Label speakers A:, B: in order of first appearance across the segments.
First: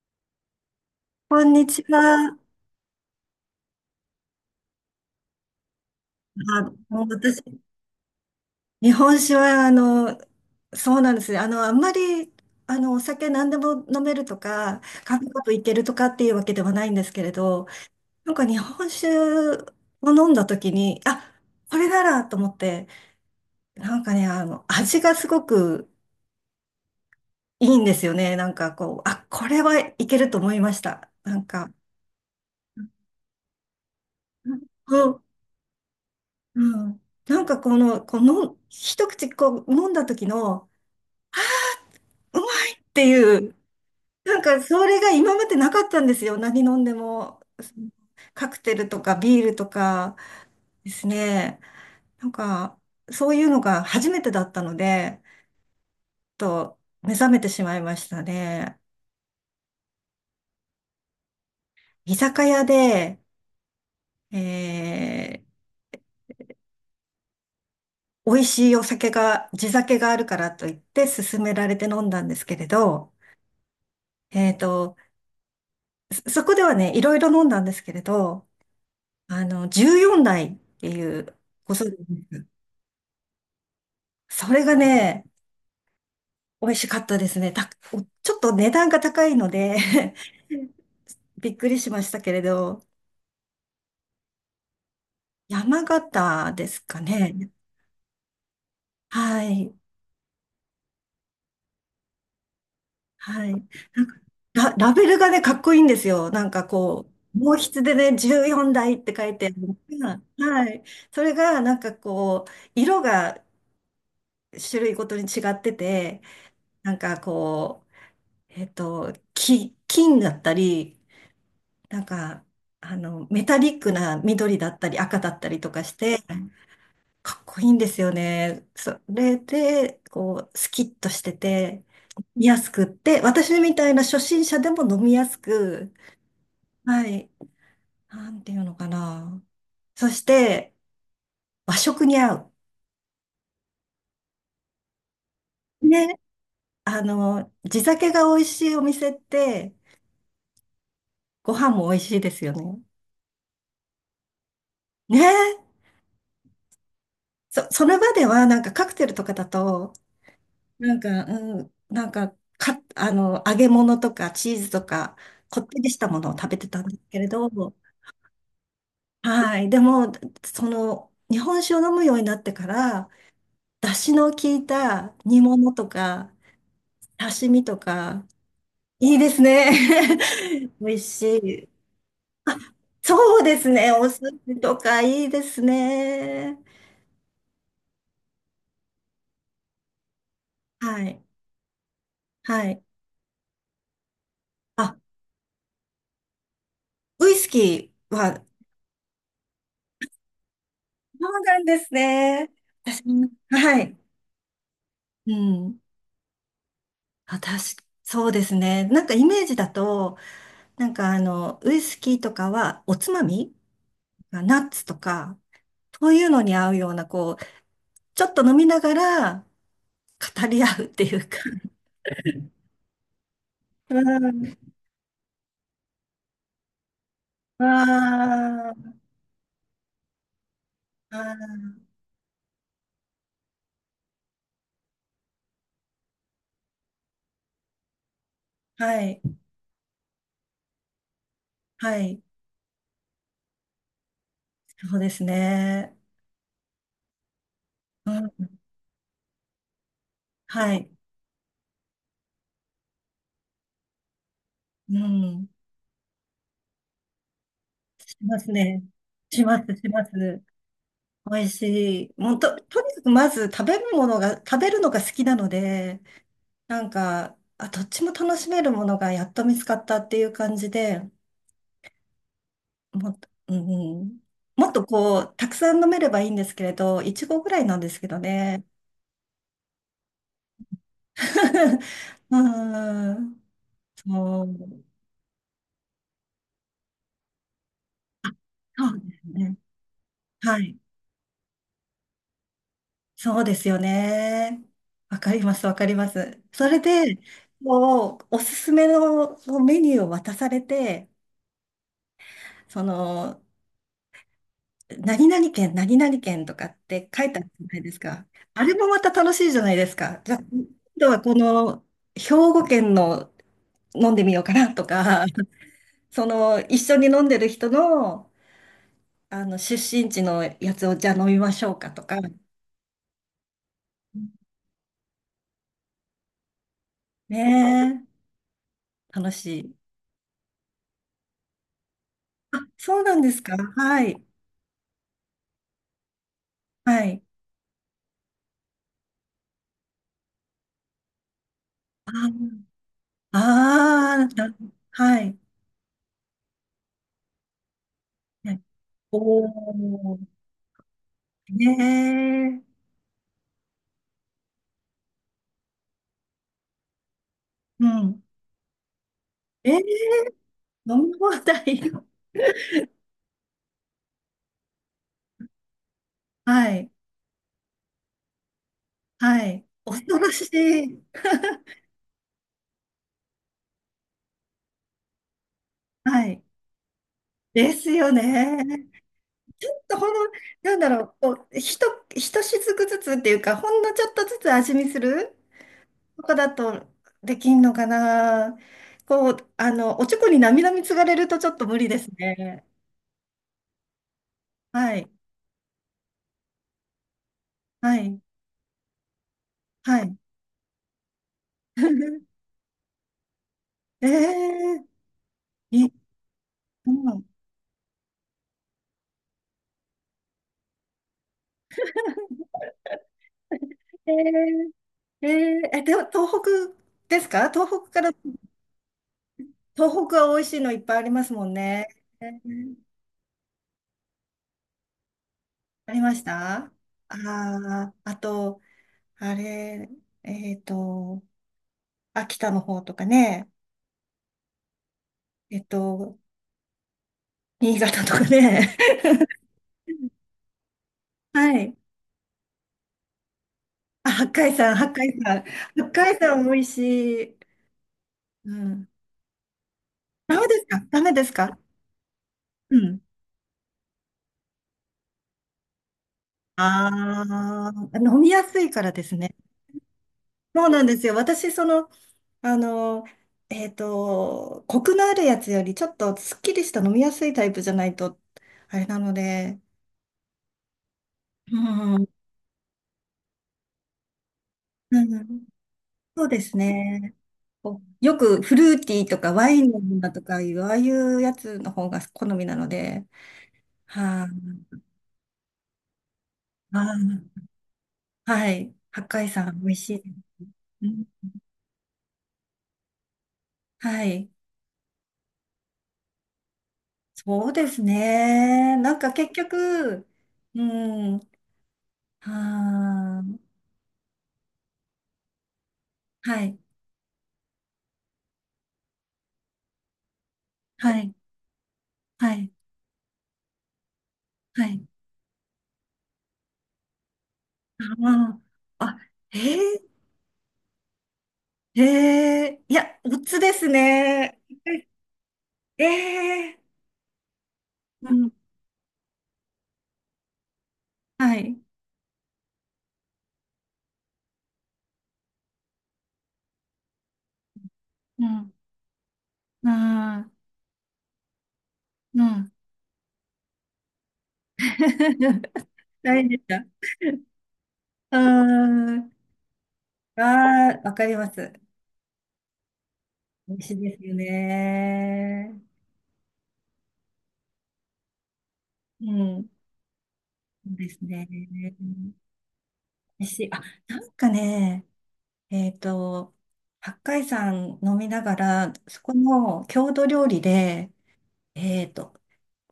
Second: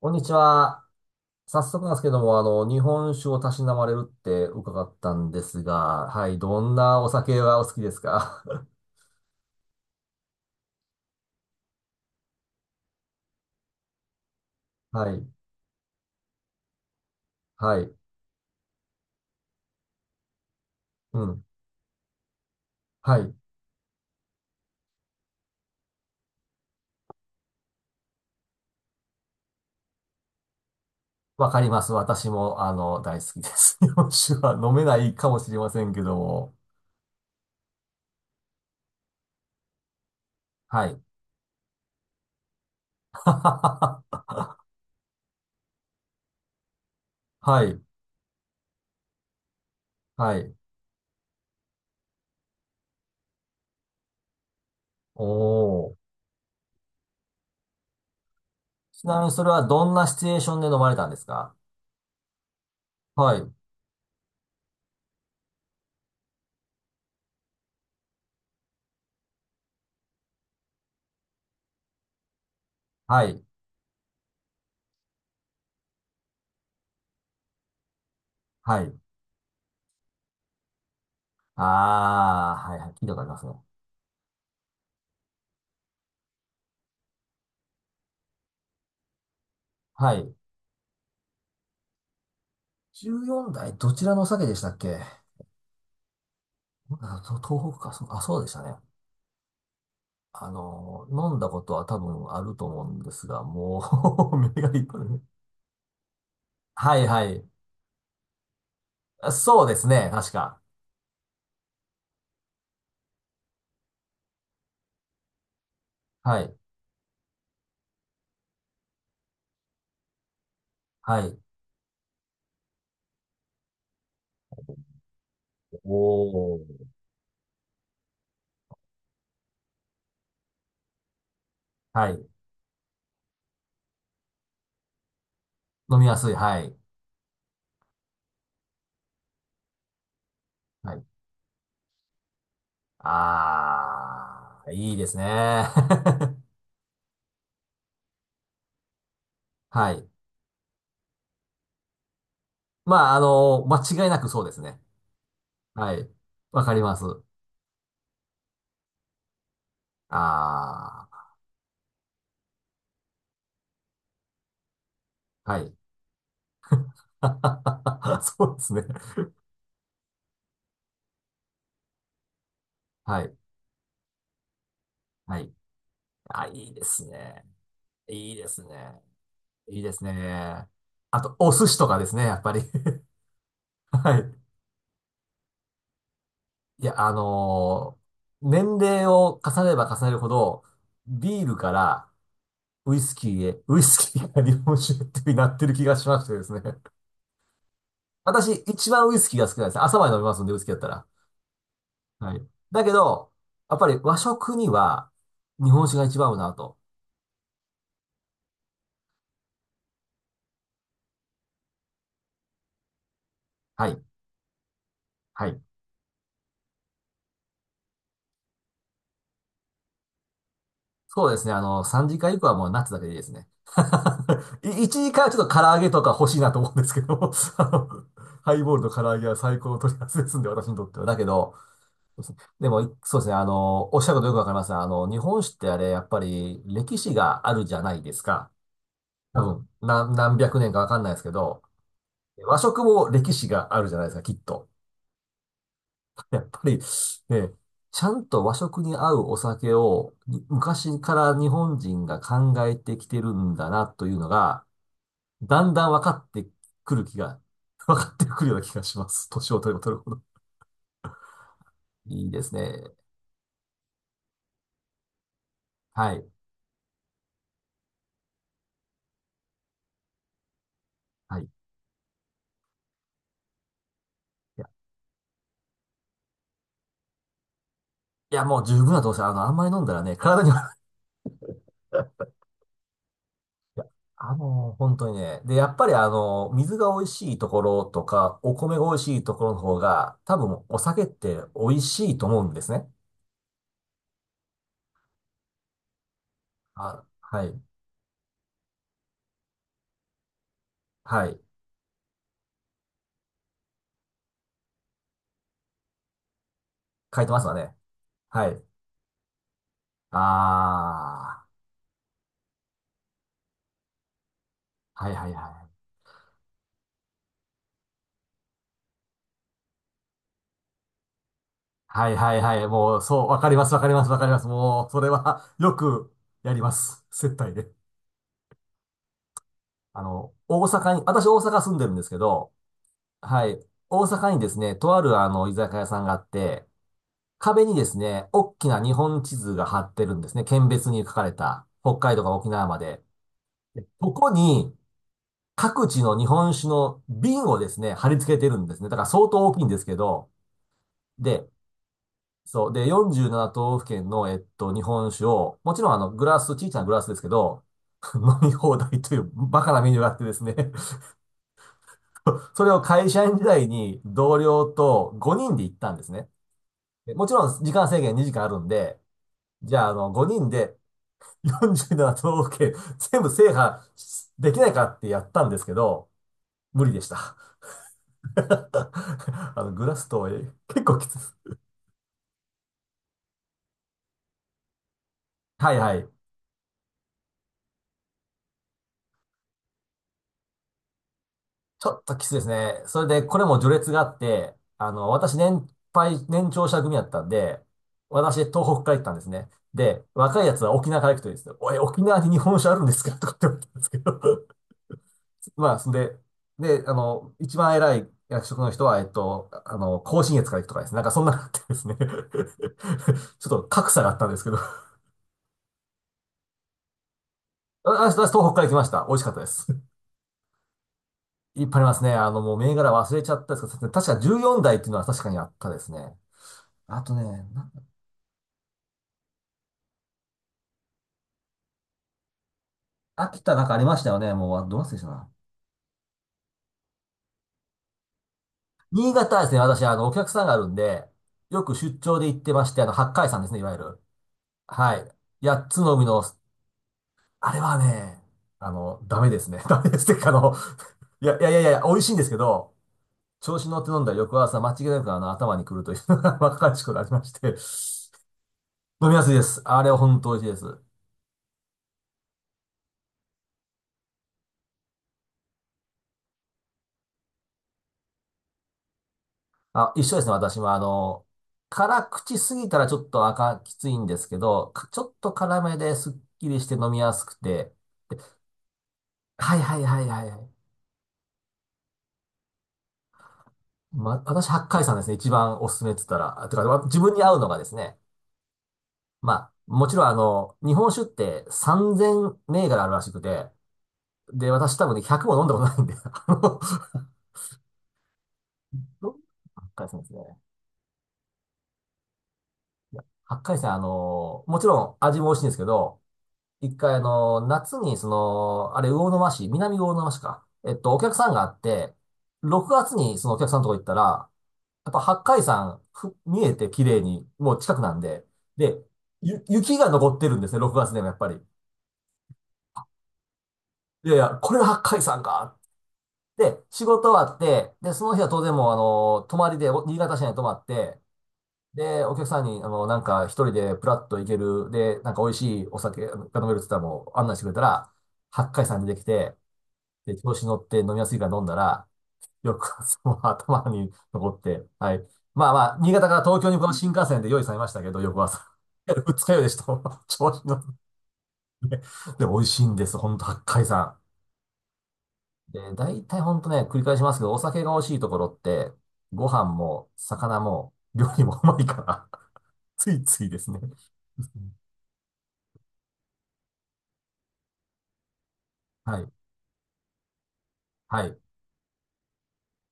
A: こんにちは。
B: こん
A: 早
B: にち
A: 速なんですけども、
B: は。
A: 日本酒をたしなまれるって伺ったんですが、はい、ど
B: あ、
A: んな
B: もう
A: お酒
B: 私、
A: がお好きですか？
B: 日本酒は、そうなんですね。あんまり、お酒何でも飲めるとか、
A: は
B: カ
A: い、
B: クカといけるとかっていうわけではないんですけれど、
A: はい、
B: なんか日本酒を飲んだ時に、
A: う
B: あ、
A: ん、
B: これならと思って、
A: はい。
B: なんかね、味がすごくいいんですよね。なんかこう、あ、これはいけると思いました。なん
A: わかり
B: か、
A: ます。私も、大好きです。日本酒は飲めな
B: う
A: い
B: ん、
A: かもしれませんけども。
B: うん。なんかこの、一口こう飲んだ時の、
A: はい。
B: うまいっていう、なんかそれが今までなかったんですよ。何飲んでも、
A: は
B: そ
A: い、
B: のカクテルとかビールとか
A: はい。
B: ですね。なんか、そういうのが初めてだったので、
A: おー。
B: ちょっと目覚めてしまいましたね。
A: ちなみにそれはどんなシチュエーションで飲まれたんですか？
B: 居酒屋で、
A: はい、
B: え美味しいお酒が、地酒があるからと言って勧められて飲んだんですけれど、
A: はい、
B: えーと、そそこではね、いろいろ飲んだんですけれど、
A: はい。
B: 14代っていう、ご存知です
A: あー、はい、はい、聞いたことありますね。
B: それがね、美味しかったですね。た、おちょっと値段が高いので
A: はい。
B: びっくりしましたけれど、
A: 14代、どちらのお酒でしたっけ？
B: 山形ですか
A: あと
B: ね。
A: 東北か、そう、あ、そうでしたね。
B: はい。
A: 飲んだことは多分あると思うんですが、
B: はい。
A: も
B: なんか
A: う 目が
B: ラ、
A: いっ
B: ラ
A: ぱ
B: ベ
A: い
B: ル
A: ね。
B: がね、かっこいいんですよ。なんか
A: はい
B: こ
A: はい。
B: う、毛筆でね、14台って書
A: あ、
B: いてある
A: そうで
B: の
A: すね、
B: が
A: 確か。
B: はい。それが、なんかこう、色が種類ごとに違ってて、
A: はい。
B: なんかこう、き金だったり、
A: はい。
B: なんか、メタリックな緑だったり赤だったりとかして、
A: おー。
B: かっこいいんですよね。それで、こう、スキッとしてて、
A: は
B: 飲
A: い。
B: みやすくって、私みたいな初心者でも飲みやすく、
A: 飲みやすい。はい。
B: はい、なんていうのかな。そして、
A: はい。
B: 和食に合う。
A: あー、いいですね。
B: ね、地酒が美味しいお店って、
A: はい。
B: ご飯も美味しいですよね。
A: まあ、間違いなくそうですね。
B: ね、
A: はい。わかります。
B: そ、その場ではなんかカクテルとかだと、なんか、
A: あ
B: うん、なんか、か、揚げ物とかチーズとか、
A: ー、は
B: こっ
A: い。
B: てりしたものを食べてたんですけれど、
A: そうですね。
B: はい。でも、その、日本酒を飲むようになってから、
A: はい。
B: 出汁の効いた
A: は
B: 煮
A: い。
B: 物とか、
A: あ、いいですね。
B: 刺身とか、
A: いいですね。
B: いいですね。
A: いいですね。
B: 美味
A: あ
B: し
A: と、お寿
B: い。
A: 司とかですね、やっぱ
B: あ、
A: り。
B: そうです ね。お寿
A: はい。
B: 司とかいいですね。
A: いや、年齢を重ねれば重ねるほど、
B: はい。
A: ビールから
B: はい。
A: ウイスキーへ、ウイスキーから日本酒
B: あ、
A: へってなってる気がしましてですね。
B: ウイスキーは、
A: 私、一番ウイスキーが好きなんです。朝まで飲みますんで、ウイスキーだったら。
B: そうなんです
A: はい。
B: ね。
A: だけ
B: 私も
A: ど、やっ
B: は
A: ぱ
B: い。
A: り和食には
B: う
A: 日
B: ん。
A: 本酒が一番合うなと。
B: あ、確か、そうですね。なんかイメージだと、なんかウイスキーとかはおつまみ
A: はい。
B: ナッツとか、
A: はい。
B: そういうのに合うような、こう、ちょっと飲みながら語り合うってい
A: そ
B: う
A: うで
B: か。
A: すね。3時間以降はもうナッツだけでいいですね。
B: う ん。
A: 1時間はちょっと唐揚げとか欲しいなと思うんですけども、
B: あ
A: ハイボールと
B: ー
A: 唐揚げは最高の取り合わせですんで、私にとっては。だ
B: あ
A: けど、
B: ー、
A: でも、そうですね。おっしゃることよくわかりますね。日本酒ってあれ、やっぱり歴史があるじゃないですか。
B: はい、
A: 多分、何百年かわかんないですけど、
B: はい、
A: 和食も歴史があるじゃないですか、きっと。
B: そうですね。
A: やっぱり、ね、ちゃ
B: う
A: んと
B: ん、
A: 和食に合うお酒をに
B: はい、
A: 昔から日本人が考えてきてるんだなというのが、
B: うん、
A: だんだん分かってくる気が、分か
B: し
A: って
B: ま
A: く
B: す
A: るような気
B: ね。
A: がします。
B: し
A: 年
B: ま
A: を取
B: す、
A: れば
B: し
A: 取る
B: ます。
A: ほど。
B: 美味しい。
A: いい
B: もう
A: です
B: と、と
A: ね。
B: にかくまず食べるものが、食べるのが好きなので、
A: はい。
B: なんか、あ、どっちも楽しめるものがやっと見つかったっていう感じで、
A: はい。い
B: もっと、うん、も
A: や、
B: っとこう、たくさん飲めればいいんですけれど、いちごぐらいなんですけど
A: いやも
B: ね。
A: う十分だと思います。あんまり飲んだらね、体には
B: うん、
A: いや、
B: そう、
A: 本当にね。で、やっぱり水が美味しいところとか、お米が美
B: そう
A: 味し
B: です
A: いところ
B: ね。
A: の方が、多
B: は
A: 分
B: い。
A: お酒って美味しいと思うんですね。
B: そうですよね。わかります、わかります。それ
A: あ、
B: で、
A: はい。
B: こう、おすすめのメニューを渡されて、
A: はい。
B: その、何々県、何々県とかって
A: 書
B: 書
A: いて
B: いて
A: ま
B: あ
A: す
B: る
A: わ
B: じゃ
A: ね。
B: ないですか。
A: はい。
B: あれもまた楽しいじゃないですか。じゃあ、今度はこ
A: あ
B: の兵庫県の飲んでみようかなと
A: あ、はい
B: か、
A: はいはい。
B: その一緒に飲んでる人の、あの出身地のやつをじゃあ飲みましょうかと
A: はい
B: か、
A: はいはい。もう、そう、わかりますわかりますわかります。もう、それは よくやります。接待で。
B: ねえ、楽しい。
A: 大阪に、私大阪住んでるんですけど、
B: あ、そうなんです
A: は
B: か。
A: い。
B: は
A: 大
B: い。
A: 阪にですね、とある居酒屋さんがあって、
B: はい。
A: 壁にですね、大きな日本地図が貼ってるんですね。県別に書かれた、北
B: あ
A: 海道から沖縄まで。でこ
B: あ
A: こ
B: ー、な
A: に、
B: はい。
A: 各地の日本酒の瓶をですね、貼り付けてる
B: ね
A: んですね。だから相当
B: お
A: 大きいんですけ
B: ー、
A: ど、で、そう。
B: ね
A: で、47都道府県の、日本酒を、もちろんグラス、小さなグラスですけど、
B: え、う
A: 飲
B: ん。
A: み放題というバ
B: え
A: カ
B: ー
A: なメニューがあってですね。
B: 飲み放題。
A: それを会社員時代に同僚と5人で行ったんですね。
B: はい、
A: でもちろん時間制限2時間あるんで、
B: はい、
A: じゃあ
B: 恐ろ
A: 5
B: し
A: 人で
B: い、
A: 47都道府県全部制覇できないかってやったんですけど、
B: はい、
A: 無理でした。
B: ですよね。
A: あ
B: ち
A: の
B: ょっ
A: グラ
B: と
A: ス
B: ほんの、
A: と
B: なん
A: 結
B: だ
A: 構
B: ろ
A: きつ
B: う、こ
A: い。
B: う、ひと、ひとしずくずつっていうか、ほんのちょっとずつ味見する
A: はいはい。
B: とかだとできんのかな。こう、おちょこになみなみつがれるとちょっと無
A: ち
B: 理
A: ょ
B: で
A: っ
B: す
A: ときついです
B: ね。
A: ね。それで、これも序列があって、
B: はい、
A: 私年配、年長者組やったんで、
B: はい、
A: 私、東北から行ったんですね。
B: は
A: で、
B: い。
A: 若いやつは沖縄から行くといいですよ。おい、沖縄に日 本酒あるんですかとかって言われたんですけ
B: え
A: ど。
B: え
A: まあ、
B: い、
A: そんで、で、
B: うん、
A: 一番偉い役職の人は、甲信越から行くとかですね。なんかそんなのあってですね。ちょっと格差が
B: え
A: あったんですけど。
B: ええええ、でも東北ですか東北から、
A: 私東北から来ました。美味しかったです。
B: 東北は美味しいのいっぱいありますも ん
A: いっぱいあり
B: ね。
A: ますね。もう銘柄忘れちゃったんですけど、確か14台っていうのは確かにあったです
B: あ
A: ね。
B: りましたあ
A: あとね、な
B: ああと、あれ、えっと、秋田の方とか
A: 秋
B: ね、
A: 田なんかありましたよね。もう、あ、どう忘れしたな。
B: えっと、新潟とかね。
A: 新潟はですね、私、お客さんがあるんで、
B: は
A: よく
B: い。
A: 出張で行ってまして、八海山ですね、いわゆる。
B: あ、八海山、八
A: は
B: 海山。
A: い。八つ
B: 八
A: の海
B: 海
A: の、
B: 山美味しい。
A: あれはね、
B: うん。
A: ダメですね。ダメですっていうか、
B: ダメですかダメで
A: い
B: す
A: や、いやい
B: か
A: やいや、美味しいんですけど、
B: うん。
A: 調子に乗って飲んだら翌朝、間違いなく頭に来るというのが 若かりしくなりま
B: あ
A: して、
B: あ、飲みやすいからで
A: 飲み
B: す
A: やすい
B: ね。
A: です。あれは本当美味しいで
B: そう
A: す。
B: なんですよ。私、その、あの、コクのあるやつより、ちょっとすっきりした飲みやすいタイプじゃないと、あれなので、
A: あ、一緒ですね、私は。
B: う
A: 辛
B: ん。
A: 口すぎたらちょっと赤きついんですけど、ちょ
B: うん
A: っ
B: う
A: と
B: ん、
A: 辛めですっ
B: そうで
A: き
B: す
A: りして飲みや
B: ね。
A: すくて。
B: こうよくフルーティーとかワ
A: はい
B: イン
A: は
B: の
A: い
B: も
A: はい
B: のと
A: はいは
B: か
A: い。
B: いう、ああいうやつの方が好みなので、
A: ま、
B: はい、
A: 私、八海山ですね、一番おすすめって言ったら。あてか、
B: あ
A: 自分に
B: ー
A: 合うのがですね。
B: はい。八海
A: ま
B: 山、
A: あ、
B: 美味
A: も
B: し
A: ち
B: い。
A: ろん日
B: う
A: 本
B: ん、
A: 酒って3000銘柄あるらしくて、
B: はい。
A: で、私多分ね、100も飲んだことないんで、
B: そうですね。なんか結
A: 八海山で
B: 局、
A: すね。
B: うん、は
A: 八海
B: ー
A: 山、もちろん味も美味しいんですけど、
B: はい、
A: 一回夏にその、あれ、魚沼市、南魚沼市か。
B: は
A: お客
B: い、
A: さんがあって、
B: はい、
A: 6月にそのお客さんのとこ行ったら、
B: はい。
A: やっぱ八海山見えて綺麗に、もう近くなんで、
B: あー、
A: で、
B: あ、え
A: 雪が残ってるんですね、6月でもやっぱり。
B: ー、えー、いや、おつです
A: いやいや、
B: ね。
A: これが八海山か。
B: え
A: で、
B: ー、
A: 仕事終わって、で、そ
B: う
A: の日は
B: ん、
A: 当然もう泊まりで、新潟市内に泊まって、
B: はい。
A: で、お客さんに、なんか一人でプラッと行ける、で、なんか美味しいお酒が飲めるって言ったらもう案内してくれたら、
B: う
A: 八
B: ん、
A: 海山にできて、
B: う
A: で、
B: ん
A: 調子に乗って飲みやすいから飲んだら、
B: うん。
A: よく その頭に残って、はい。まあま あ、新潟
B: 大
A: から
B: 変で
A: 東
B: し
A: 京に
B: た。
A: この新幹線で用意されましたけど、
B: うー
A: 翌朝。いや
B: ん。
A: 二日酔いでした。
B: あ
A: 調子に乗って。
B: あ、わかります。
A: で、美味しいんです。ほんと、八
B: 美味
A: 海
B: しい
A: 山。
B: ですよ
A: で、
B: ね。
A: 大体ほんとね、繰り返しますけど、お酒が美味しいところって、
B: う
A: ご飯
B: ん。
A: も、魚
B: そ
A: も、
B: うです
A: 料理
B: ね。
A: もうまいか
B: 美
A: ら、ついつ
B: 味
A: いで
B: しい。
A: すね。
B: あ、なんかね、えっと、八海山飲みながら、
A: は
B: そ
A: い。
B: この郷土料理で、
A: はい。
B: えっと、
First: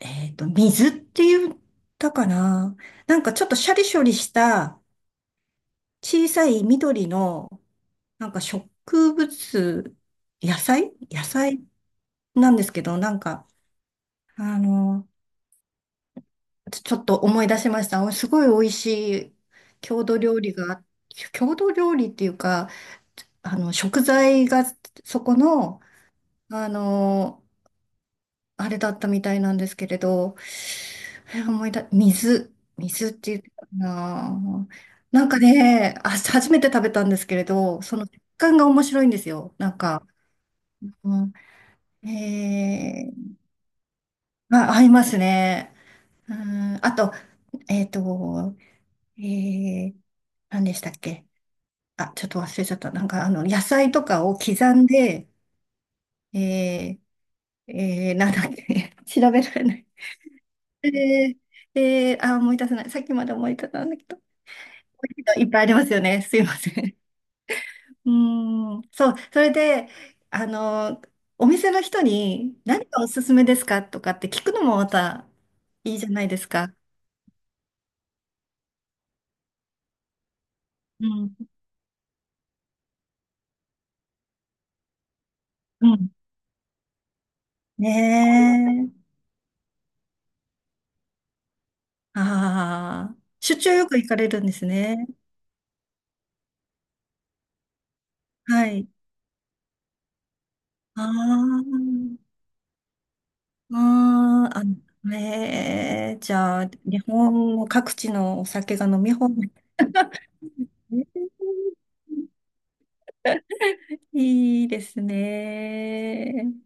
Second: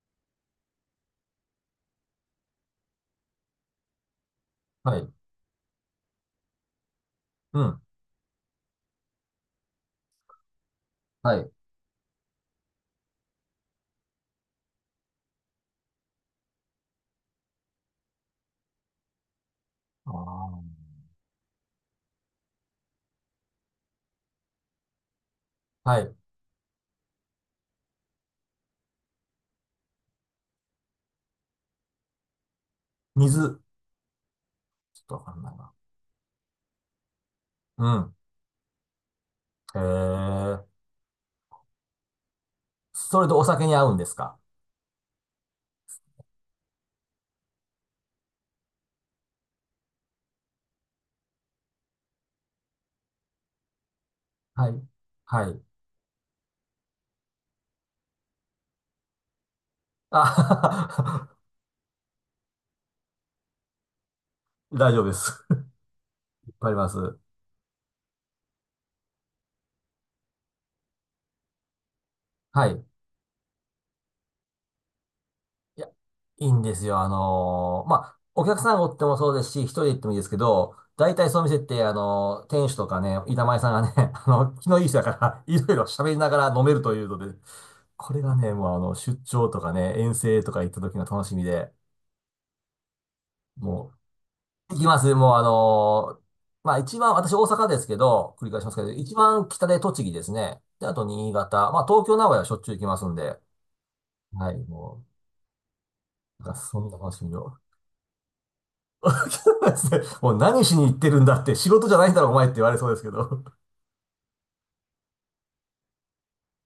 B: 水って言ったかな。なんかちょっとシャリシャリした
A: はい。
B: 小さい緑の、
A: うん。
B: なんか植物、野菜野
A: はい。
B: 菜なんですけど、なんか、あの、ちちょっと思い出しました。すごい美味しい郷
A: あ
B: 土料理
A: ー、
B: が、郷土料理っていうか、あの、食材がそこの、
A: はい。
B: あの、あれだったみたいなんですけれど、え思い出、水、水って言って
A: 水。
B: たかな。
A: ちょっとわ
B: なん
A: か
B: か
A: んないな。
B: ね、あ、初めて食べたんですけれど、
A: う
B: その
A: ん。
B: 食感が面白いんですよ。なん
A: へ
B: か、
A: え。
B: うん、え
A: それとお酒に合うんですか？
B: ー、あ、合いますね。うん、あと、えっと、ええ何でしたっけあ、ちょっと忘れちゃった。なんか、あの、野菜とかを刻
A: はい。
B: んで、
A: はい。
B: えー、えー、なんだっけ、調べられない。
A: あ
B: えー、えー、あ、思い出せない。さっきまで思い出せたんだけど。
A: 大丈夫で
B: い
A: す。
B: っぱいありますよね。すい
A: いっ
B: ま
A: ぱい
B: せ
A: ありま
B: ん。
A: す。
B: うーん、そう、それで、あの、お店の人に
A: はい。
B: 何がおすすめですかとかって聞くのもまた
A: いや、
B: いいじゃないで
A: い
B: す
A: いんで
B: か。
A: すよ。まあ、お客さんがおってもそうですし、一人で行ってもいいですけど、
B: う
A: 大体
B: ん、
A: そう見せて、店主とかね、板前さんがね、気のいい人だから、いろいろ
B: う
A: 喋
B: ん。
A: りながら飲めるというので、
B: ね
A: これがね、もう
B: え。
A: 出張とかね、遠征とか行った時の楽しみで、
B: ああ、出張よ
A: も
B: く行かれるんです
A: 行きま
B: ね。
A: す。もうまあ一番、私大阪ですけど、繰り返し
B: は
A: ますけ
B: い。
A: ど、一番北で栃木ですね。で、あ
B: あ
A: と新潟。
B: あ、
A: まあ東京、名古屋はしょっちゅう行きますんで。
B: あ
A: はい、
B: あ、あ、
A: も
B: ねえじ
A: う、なんか
B: ゃあ、
A: そんな
B: 日
A: 楽しみ
B: 本
A: を。
B: の各地のお酒が飲み放題。
A: もう何しに行っ
B: え
A: てるんだっ
B: ー
A: て、仕事じゃないんだろ、お前って言われそうですけど。
B: いいですね。